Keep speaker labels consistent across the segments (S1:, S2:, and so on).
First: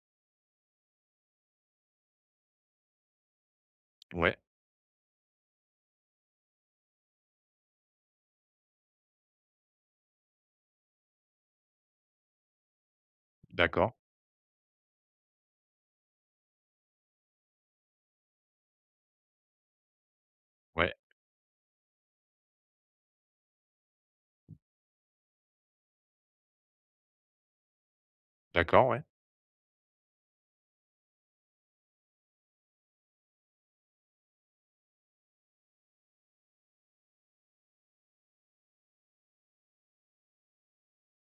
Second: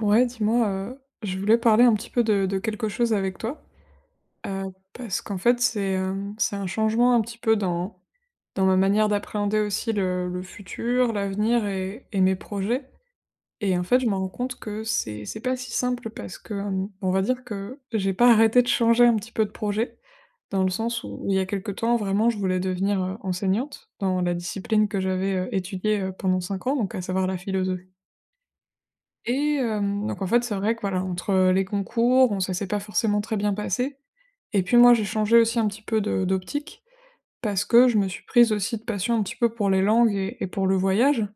S1: Ouais, dis-moi, je voulais parler un petit peu de quelque chose avec toi,
S2: Ouais,
S1: parce qu'en fait, c'est un changement un petit peu dans ma manière d'appréhender aussi le futur, l'avenir et mes projets. Et en
S2: d'accord.
S1: fait, je me rends compte que c'est pas si simple parce que, on va dire que j'ai pas arrêté de changer un petit peu de projet, dans le
S2: Ouais,
S1: sens où il y a quelque temps, vraiment, je voulais devenir, enseignante dans la discipline que j'avais, étudiée, pendant 5 ans, donc à savoir la philosophie.
S2: d'accord, ouais,
S1: Donc en fait, c'est vrai que voilà, entre les concours, on ça s'est pas forcément très bien passé et puis moi, j'ai changé aussi un petit peu de d'optique parce que je me suis prise aussi de passion un petit peu pour les langues et pour le voyage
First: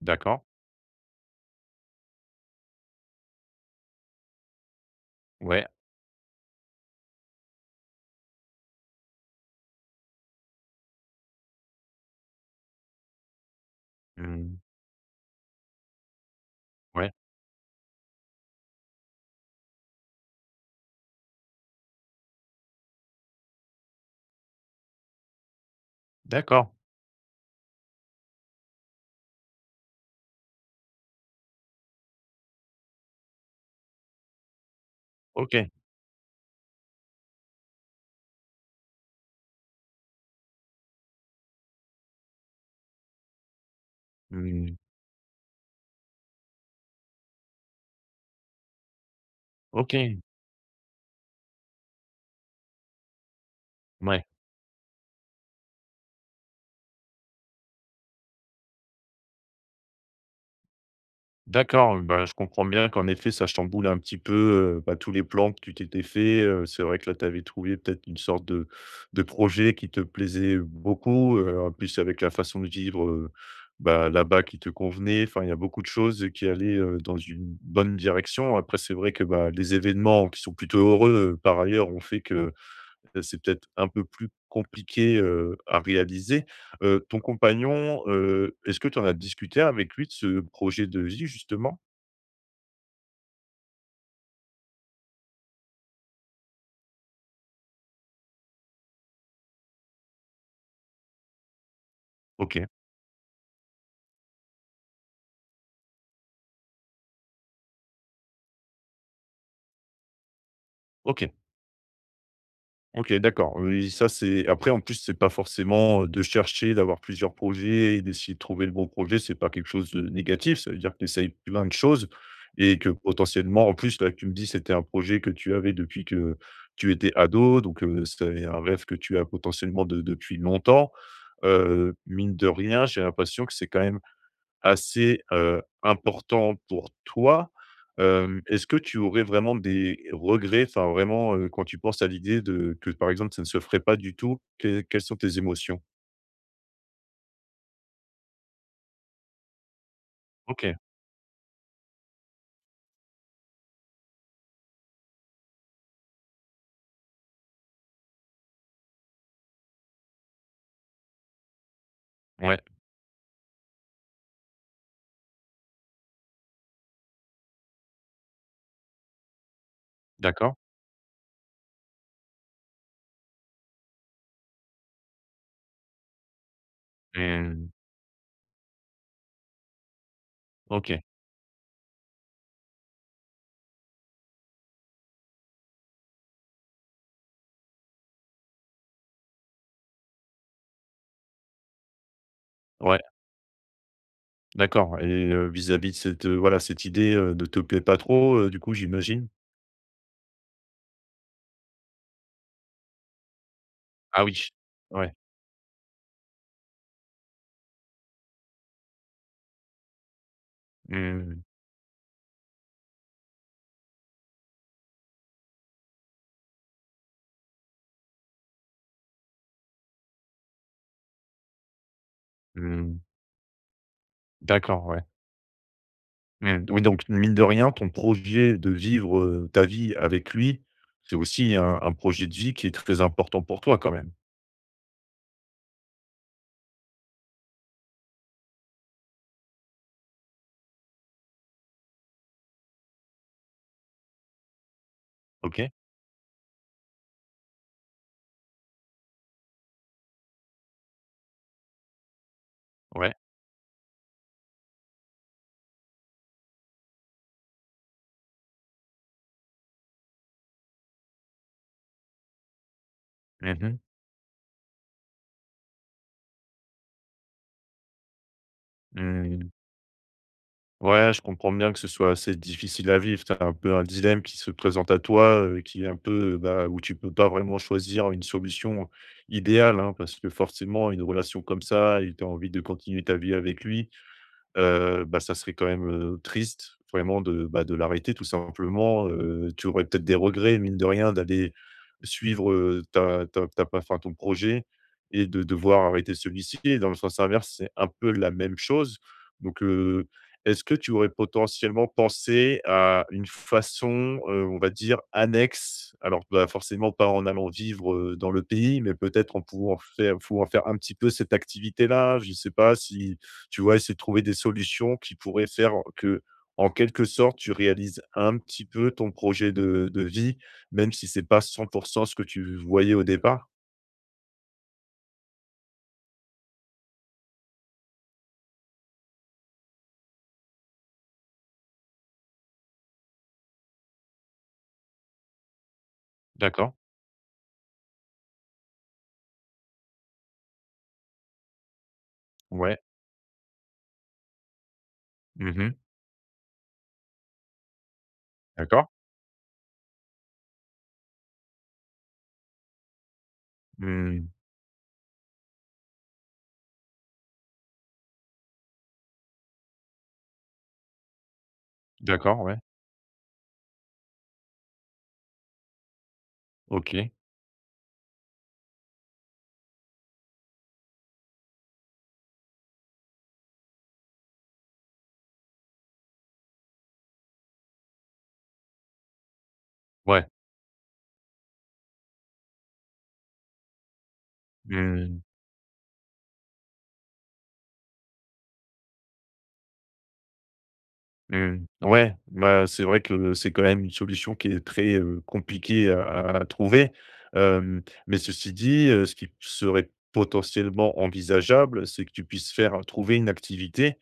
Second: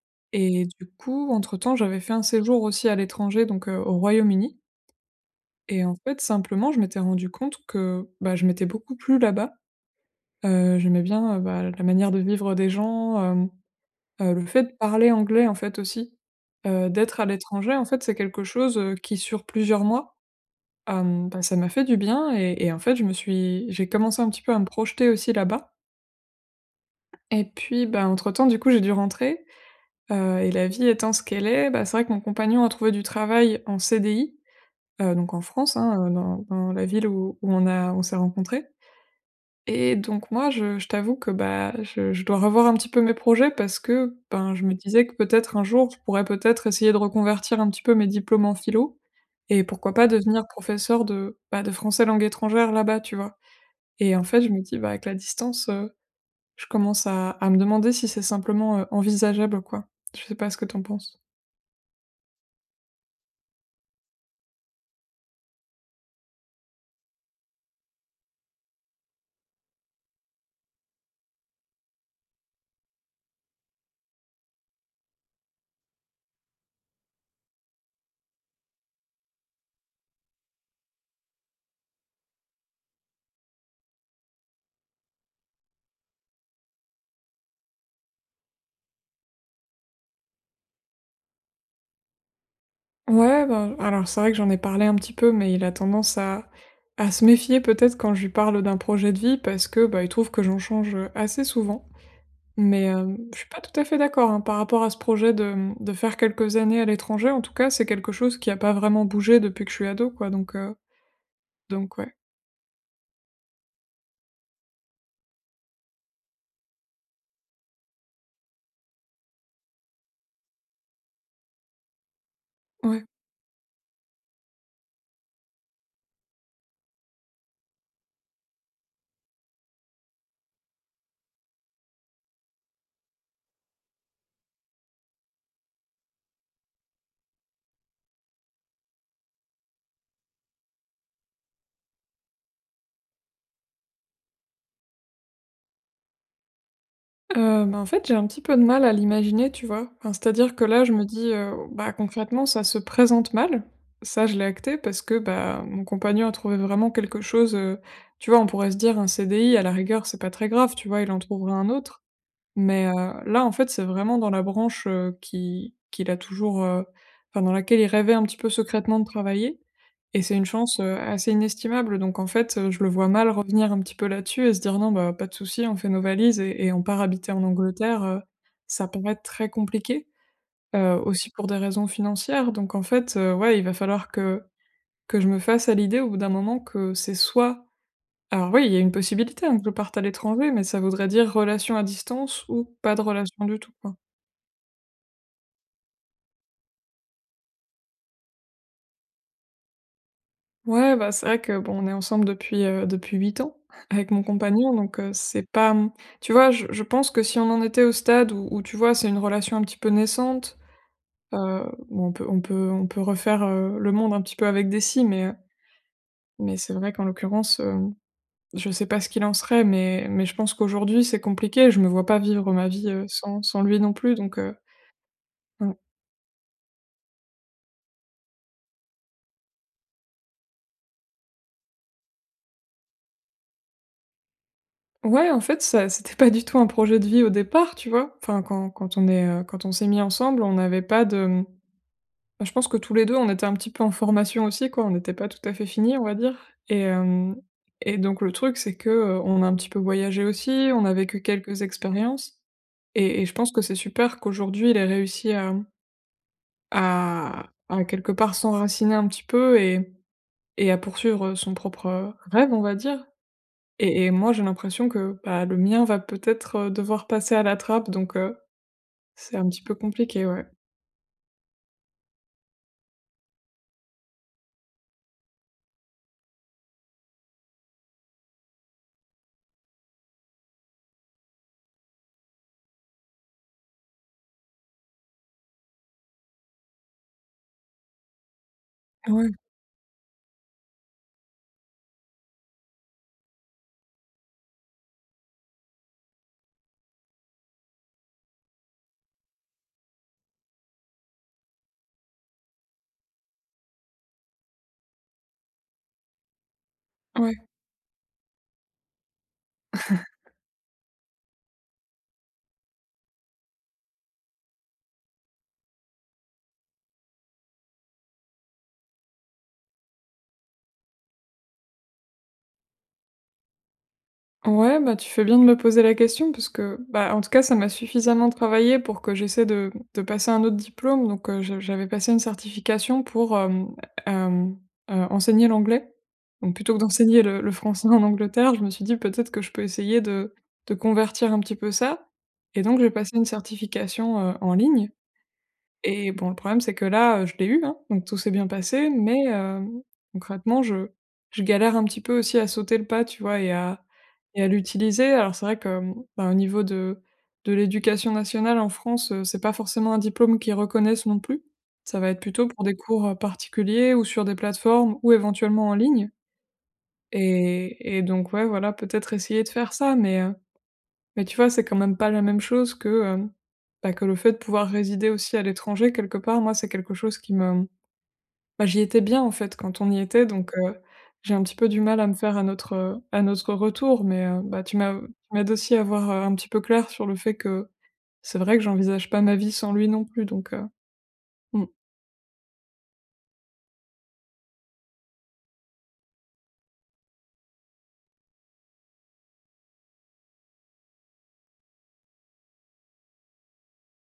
S2: d'accord.
S1: et du coup, entre-temps, j'avais fait un séjour aussi à l'étranger, donc au Royaume-Uni.
S2: Ouais,
S1: Et en fait, simplement, je m'étais rendue compte que, bah, je m'étais beaucoup plu là-bas. J'aimais bien, bah, la manière de vivre des gens. Hem Le
S2: mmh,
S1: fait de parler anglais, en fait, aussi,
S2: ouais,
S1: d'être à l'étranger, en fait, c'est quelque chose, qui sur plusieurs mois, bah, ça m'a fait du bien et en fait, je me suis j'ai commencé un petit peu à me projeter aussi là-bas
S2: d'accord.
S1: et puis, bah, entre temps, du coup, j'ai dû rentrer, et la vie étant ce qu'elle est, bah, c'est vrai que mon compagnon a trouvé du travail en CDI, donc en
S2: OK.
S1: France, hein, dans la ville où on a on s'est rencontrés. Et donc moi, je t'avoue que, bah, je dois revoir un petit peu mes projets parce que, ben, je me
S2: Mmh,
S1: disais que peut-être un jour, je pourrais peut-être essayer de reconvertir un petit peu mes diplômes en philo et pourquoi pas
S2: OK,
S1: devenir professeur de, bah, de français langue étrangère là-bas, tu vois? Et en
S2: mouais.
S1: fait, je me dis, bah, avec la distance, je commence à me demander si c'est simplement, envisageable, quoi. Je sais pas ce que t'en penses?
S2: D'accord, bah, je comprends bien qu'en effet, ça chamboule un petit peu, bah, tous les plans que tu t'étais fait, c'est vrai que là, tu avais trouvé peut-être une sorte de projet qui te plaisait beaucoup, en plus avec la façon de vivre, bah, là-bas qui te convenait. Enfin, il y a beaucoup de choses qui allaient, dans une bonne direction. Après, c'est vrai que, bah, les événements qui sont plutôt heureux, par ailleurs, ont fait que, mmh, c'est peut-être un peu plus compliqué, à réaliser. Ton compagnon, est-ce que tu en as discuté avec lui de ce projet de vie justement?
S1: Ouais, ben, alors c'est vrai que j'en ai parlé un petit peu, mais il a tendance à se méfier peut-être quand je lui parle d'un projet de vie parce que, bah, il trouve que j'en change, assez souvent.
S2: OK,
S1: Mais je suis pas tout à fait d'accord, hein, par rapport à ce projet de, mmh, de faire quelques années à l'étranger. En tout cas, c'est quelque chose qui a pas vraiment bougé depuis que je suis ado, quoi,
S2: OK.
S1: donc ouais.
S2: OK, d'accord. Oui, ça, c'est après, en plus, c'est pas forcément, de chercher, d'avoir plusieurs projets et d'essayer de trouver le bon projet, c'est pas quelque chose de négatif. Ça veut dire que tu essayes plein de choses et que
S1: Ouais.
S2: potentiellement, en plus, là, tu me dis, c'était un projet que tu avais depuis que tu étais ado, donc c'est un rêve que tu as potentiellement de depuis longtemps. Mine de rien, j'ai l'impression que c'est quand même assez, important pour toi. Est-ce que tu aurais vraiment des regrets? Enfin vraiment, quand tu penses à l'idée de que par exemple ça ne se ferait pas du tout, que quelles sont tes émotions?
S1: Bah, en fait, j'ai un petit peu de mal à l'imaginer, tu vois? Enfin, c'est-à-dire que
S2: OK,
S1: là, je me dis, bah, concrètement, ça se présente mal. Ça, je l'ai acté parce que, bah, mon compagnon a trouvé vraiment quelque chose, tu vois? On pourrait se dire un CDI, à la rigueur, c'est pas très grave, tu vois? Il en trouvera un autre.
S2: ouais,
S1: Mais là, en fait, c'est vraiment dans la branche, qui qu'il a toujours, enfin, dans laquelle il rêvait un petit peu secrètement de travailler et c'est une
S2: d'accord.
S1: chance, assez inestimable donc en fait, je le vois mal revenir un petit peu là-dessus et se dire: «Non, bah, pas de souci, on fait nos valises et on part habiter en
S2: Hem,
S1: Angleterre», ça paraît très compliqué,
S2: OK,
S1: aussi pour des raisons financières donc en fait, ouais, il va falloir que je me fasse à l'idée au bout d'un moment que c'est soit alors oui, il y a une possibilité, hein, que je parte à l'étranger, mais ça voudrait dire relation à distance ou pas
S2: ouais,
S1: de relation du tout, quoi.
S2: d'accord et vis-à-vis de cette, voilà, cette idée, ne te plaît pas trop, du coup j'imagine?
S1: Ouais, bah, c'est vrai que, bon, on est ensemble depuis, depuis 8 ans avec mon
S2: Ah oui,
S1: compagnon, donc
S2: ouais.
S1: c'est pas, mmh, tu vois, je pense que si on en était au stade où, tu vois, c'est une relation un petit peu naissante,
S2: Mmh mh.
S1: heu, on peut on peut refaire, le monde un petit peu avec des si, mais c'est vrai qu'en l'occurrence, je sais pas ce qu'il en serait, mais je pense qu'aujourd'hui, c'est compliqué. Je me vois pas vivre ma vie,
S2: Mmh.
S1: sans lui non plus, donc
S2: D'accord, ouais.
S1: ouais.
S2: Mmh, oui, donc mine de rien, ton projet de vivre, ta vie avec lui, c'est aussi un projet de vie qui est très important pour toi quand même?
S1: Ouais, en fait, ça c'était pas du tout un projet de vie au départ, tu vois? Enfin, quand on est, quand on s'est mis ensemble, on n'avait pas de, mmh, bah, je pense que tous les 2, on était un petit peu en formation aussi, quoi. On n'était pas tout à fait
S2: OK,
S1: finis, on va dire et hem et donc le truc, c'est que, on a un petit peu voyagé aussi, on a vécu quelques expériences
S2: ouais.
S1: et je pense que c'est super qu'aujourd'hui, il ait réussi à, mmh, à quelque part s'enraciner un petit peu et à poursuivre, son propre, rêve, on va dire.
S2: Mmh mh.
S1: Et moi, j'ai l'impression que, bah, le mien va peut-être, devoir passer à la trappe donc c'est un
S2: Mmh.
S1: petit peu compliqué, ouais.
S2: Ouais, je comprends bien que ce soit assez difficile à vivre. C'est un peu un dilemme qui se présente à toi, qui est un peu, bah, où tu peux pas vraiment choisir une solution idéale, hein, parce que forcément une relation comme ça et tu as envie de continuer ta vie avec lui, bah, ça serait quand même, triste vraiment de, bah, de l'arrêter tout simplement,
S1: Ouais,
S2: tu aurais peut-être des regrets mine de rien d'aller suivre, ta enfin, ton projet et de devoir arrêter celui-ci et dans le sens inverse, c'est un peu la même chose donc est-ce que tu aurais potentiellement pensé à une façon, on va dire annexe? Alors, bah, forcément pas en
S1: ouais.
S2: allant vivre, dans le pays, mais peut-être en pouvant faire un petit peu cette activité-là? Je ne sais pas si tu vois? Essayer de trouver des solutions qui pourraient faire que, en quelque sorte, tu réalises un petit peu ton projet de vie, même si c'est pas 100 ce que tu voyais au départ?
S1: Ouais, bah, tu fais bien de me poser la question parce que, bah, en tout cas, ça m'a suffisamment travaillé pour que j'essaie de passer un autre diplôme donc je j'avais passé une certification pour, hem, enseigner l'anglais. Donc plutôt
S2: D'accord.
S1: que d'enseigner le français en Angleterre, je me suis dit: «Peut-être que je peux essayer de convertir un petit peu ça» et donc
S2: Ouais.
S1: j'ai passé une certification, en ligne.
S2: Mmh.
S1: Et bon, le problème, c'est que là, je l'ai eu, hein, donc tout s'est bien
S2: D'accord.
S1: passé, mais concrètement, je galère un petit peu aussi à sauter le pas, tu vois?
S2: Mmh.
S1: Et à l'utiliser. Alors c'est vrai que, ben, au niveau de l'éducation nationale en France, c'est pas forcément un diplôme qu'ils reconnaissent non plus. Ça va être
S2: D'accord,
S1: plutôt
S2: ouais.
S1: pour des cours, particuliers ou sur des plateformes ou éventuellement en ligne
S2: OK.
S1: et donc ouais, voilà, peut-être essayer de faire ça, mais tu vois, c'est quand même pas la même chose que, bah, que le fait de pouvoir résider aussi à l'étranger quelque part. Moi, c'est quelque chose qui me bah, j'y étais bien, en fait, quand on y était,
S2: Ouais.
S1: donc j'ai un petit peu du mal à me faire à notre retour, mais bah,
S2: Mmh.
S1: tu m'aides aussi à voir, un petit peu clair sur le fait que c'est vrai que j'envisage pas ma vie sans lui non plus, donc
S2: Mmh.
S1: mmh.
S2: Ouais, bah, c'est vrai que c'est quand même une solution qui est très, compliquée à trouver. Hem, mais ceci dit, ce qui serait potentiellement envisageable, c'est que tu puisses faire trouver une activité,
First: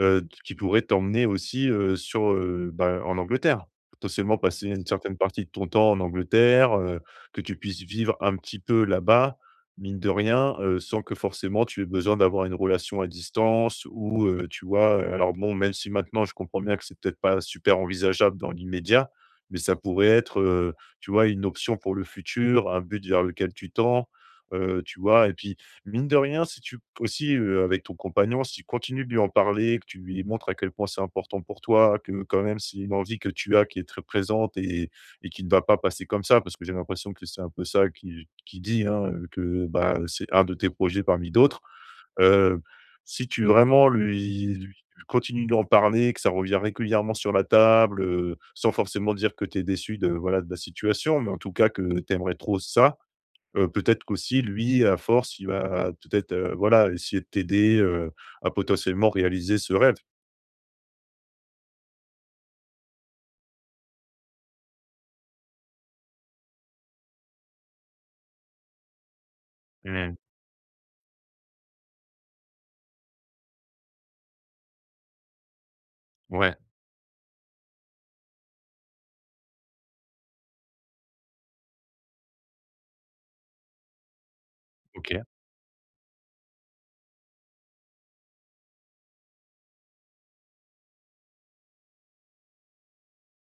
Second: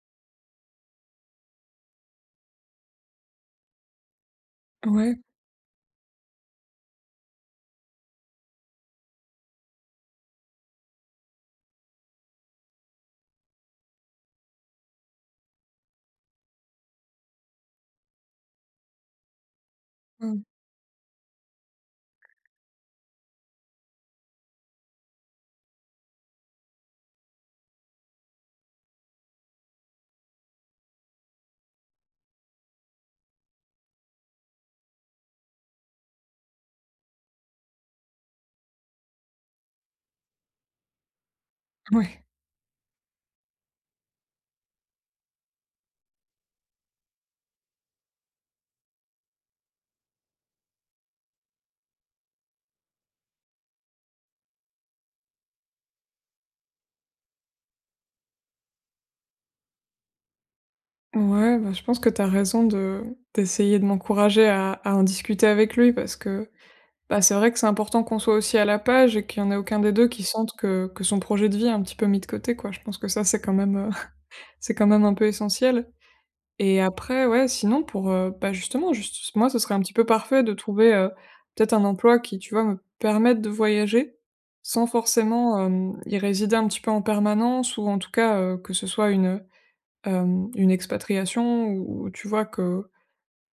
S2: Qui pourrait t'emmener aussi, sur, bah, en Angleterre. Potentiellement passer une certaine
S1: Ouais,
S2: partie de ton temps en Angleterre, que tu puisses vivre un petit peu là-bas, mine de rien, sans que forcément tu aies besoin d'avoir une relation à distance ou, tu vois? Alors bon, même si maintenant je comprends bien que c'est peut-être pas super envisageable dans l'immédiat, mais ça pourrait être,
S1: mmh,
S2: tu vois? Une option pour le futur, un but vers lequel tu tends, tu vois? Et puis mine de rien, si tu aussi, avec ton compagnon, si tu continues de lui en parler, que tu lui montres à quel point c'est important pour toi, que quand même c'est une envie que tu as qui est très présente et qui ne va pas passer comme ça, parce que j'ai l'impression que c'est un peu ça qui dit, hein, que, bah, c'est un de tes projets parmi d'autres.
S1: ouais.
S2: Heu, Si tu vraiment lui continues d'en parler, que ça revient régulièrement sur la table, sans forcément dire que tu es déçu de, voilà, de la situation, mais en tout cas que tu aimerais trop ça, peut-être qu'aussi lui, à force, il va peut-être, voilà, essayer de t'aider, à potentiellement réaliser ce rêve.
S1: Ouais, bah, je pense que tu as raison de d'essayer de m'encourager à en discuter avec lui parce que bah, c'est vrai que c'est important qu'on soit aussi à la page et qu'il y en ait aucun des 2
S2: Mmh.
S1: qui sente que son projet de vie est un petit peu mis de côté, quoi. Je pense que ça, c'est quand même, c'est quand même un peu essentiel
S2: Ouais,
S1: et après, ouais, sinon pour, bah, justement, juste moi, ce serait un petit peu parfait de trouver, peut-être un emploi qui, tu vois, me permette de voyager sans
S2: OK.
S1: forcément, y résider un petit peu en permanence ou en tout cas, que ce soit une expatriation ou tu vois que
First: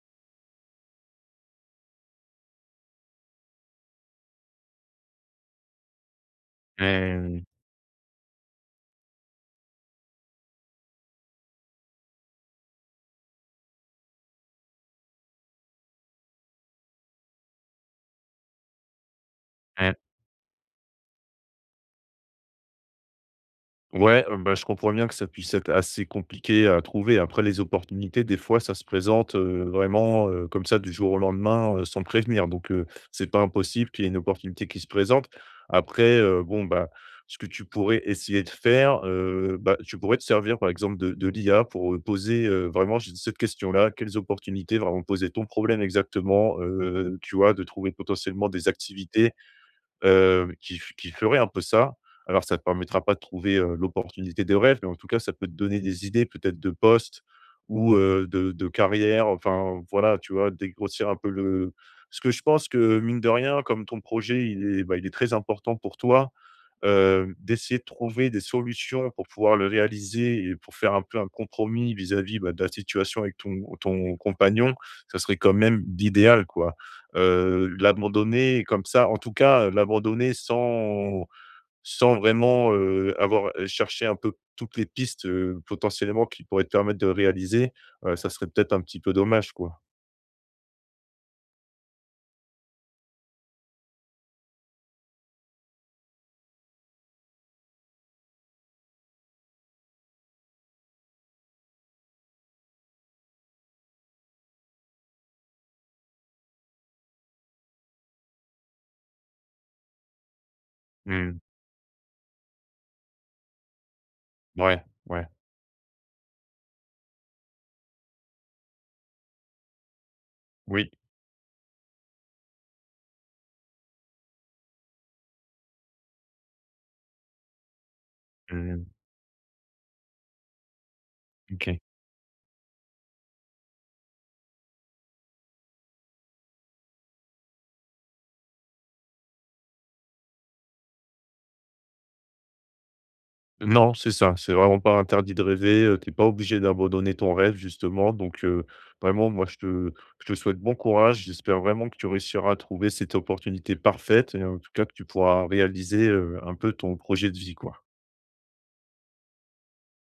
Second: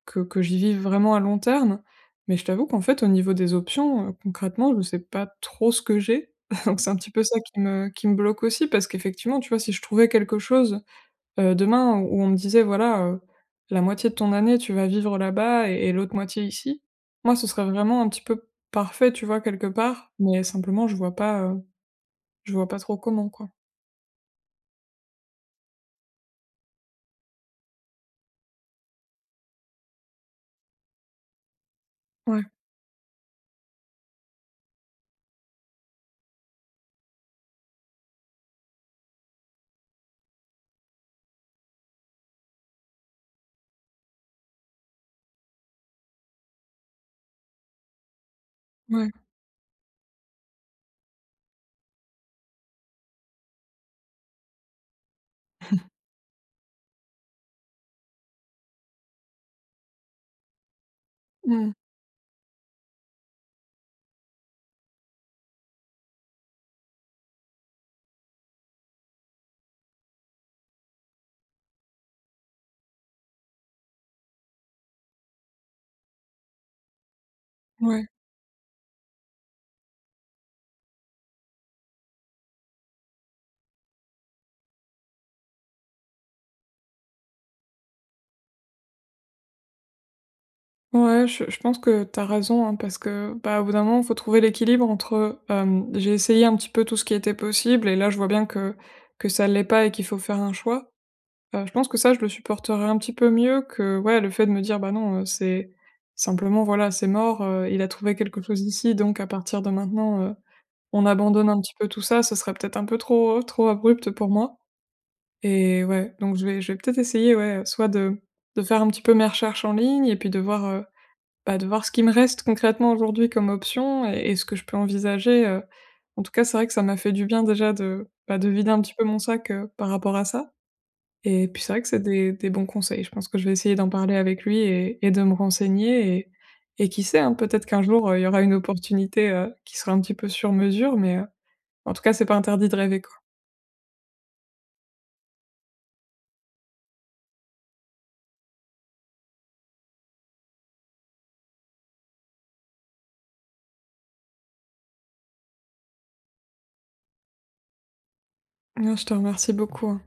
S1: que j'y vive vraiment à long terme, mais je t'avoue qu'en fait, au niveau des options, concrètement, je sais pas trop ce que j'ai. Donc c'est un petit peu ça
S2: Mmh.
S1: qui me bloque aussi parce qu'effectivement, tu vois, si je trouvais quelque chose, demain où on me disait: «Voilà, la moitié de ton année, tu vas vivre là-bas et l'autre moitié ici», moi, ce serait vraiment un petit peu parfait, tu vois, quelque
S2: Mmh.
S1: part, mais simplement, je vois pas trop comment, quoi.
S2: Ouais, bah, je comprends bien que ça puisse être assez compliqué à trouver. Après les opportunités, des fois, ça se présente, vraiment, comme ça du jour au lendemain, sans
S1: Ouais,
S2: prévenir. Donc, c'est pas impossible qu'il y ait une opportunité qui se présente. Après, bon, bah, ce que tu pourrais essayer de faire, bah, tu pourrais te servir, par exemple, de l'IA pour, poser, vraiment j cette question-là: «Quelles opportunités?» Vraiment poser ton problème exactement, tu vois? De trouver potentiellement des
S1: ouais.
S2: activités, qui ferait un peu ça. Alors ça ne te permettra pas de trouver, l'opportunité des rêves, mais en tout cas, ça peut te donner des idées peut-être de poste ou, de carrière, enfin voilà, tu vois? Dégrossir un peu
S1: Mmh.
S2: le, parce que je pense que mine de rien, comme ton projet, il est, bah, il est très important pour toi. D'essayer de trouver des solutions pour pouvoir le réaliser et pour faire un peu un compromis vis-à-vis, bah, de la situation avec ton ton compagnon, ça serait quand même l'idéal, quoi.
S1: Ouais.
S2: L'abandonner comme ça, en tout cas, l'abandonner sans vraiment, avoir cherché un peu toutes les pistes, potentiellement qui pourraient te permettre de réaliser, ça serait peut-être un petit peu dommage, quoi.
S1: Ouais, je pense que t'as raison, hein, parce que, bah, au bout d'un moment, il faut trouver l'équilibre entre, j'ai essayé un petit peu tout ce qui était possible et là, je vois bien que ça l'est pas et qu'il faut faire un choix. Je pense que ça, je le supporterais un petit peu mieux que, ouais, le fait de me dire: «Bah, non, c'est simplement, voilà, c'est mort, il a trouvé quelque chose ici, donc à partir de maintenant, on
S2: Mmh.
S1: abandonne un petit peu tout ça». Ce serait peut-être un peu trop, trop abrupt pour moi
S2: Ouais, ouais.
S1: et ouais, donc je vais peut-être essayer, ouais, soit de faire un petit peu mes recherches en ligne et puis de voir,
S2: Oui.
S1: bah, de voir ce qui me reste concrètement aujourd'hui comme option et ce que je peux envisager, en tout cas, c'est vrai que ça m'a fait du bien déjà de, bah, de vider un
S2: Mmh.
S1: petit peu mon sac, par rapport à ça et puis c'est
S2: OK.
S1: vrai que c'est des bons conseils. Je pense que je vais essayer d'en parler avec lui et de me renseigner et qui sait, hein, peut-être qu'un jour, il y aura une opportunité, qui sera un petit peu sur mesure mais, en tout cas, c'est pas interdit de rêver, quoi.
S2: Non, c'est ça, c'est vraiment pas interdit de rêver, tu pas obligé d'abandonner ton rêve justement donc vraiment moi je te souhaite bon courage. J'espère vraiment que tu réussiras à trouver cette opportunité parfaite et en tout cas que tu pourras réaliser, un peu ton projet de vie, quoi.
S1: Non, je te remercie beaucoup, hein.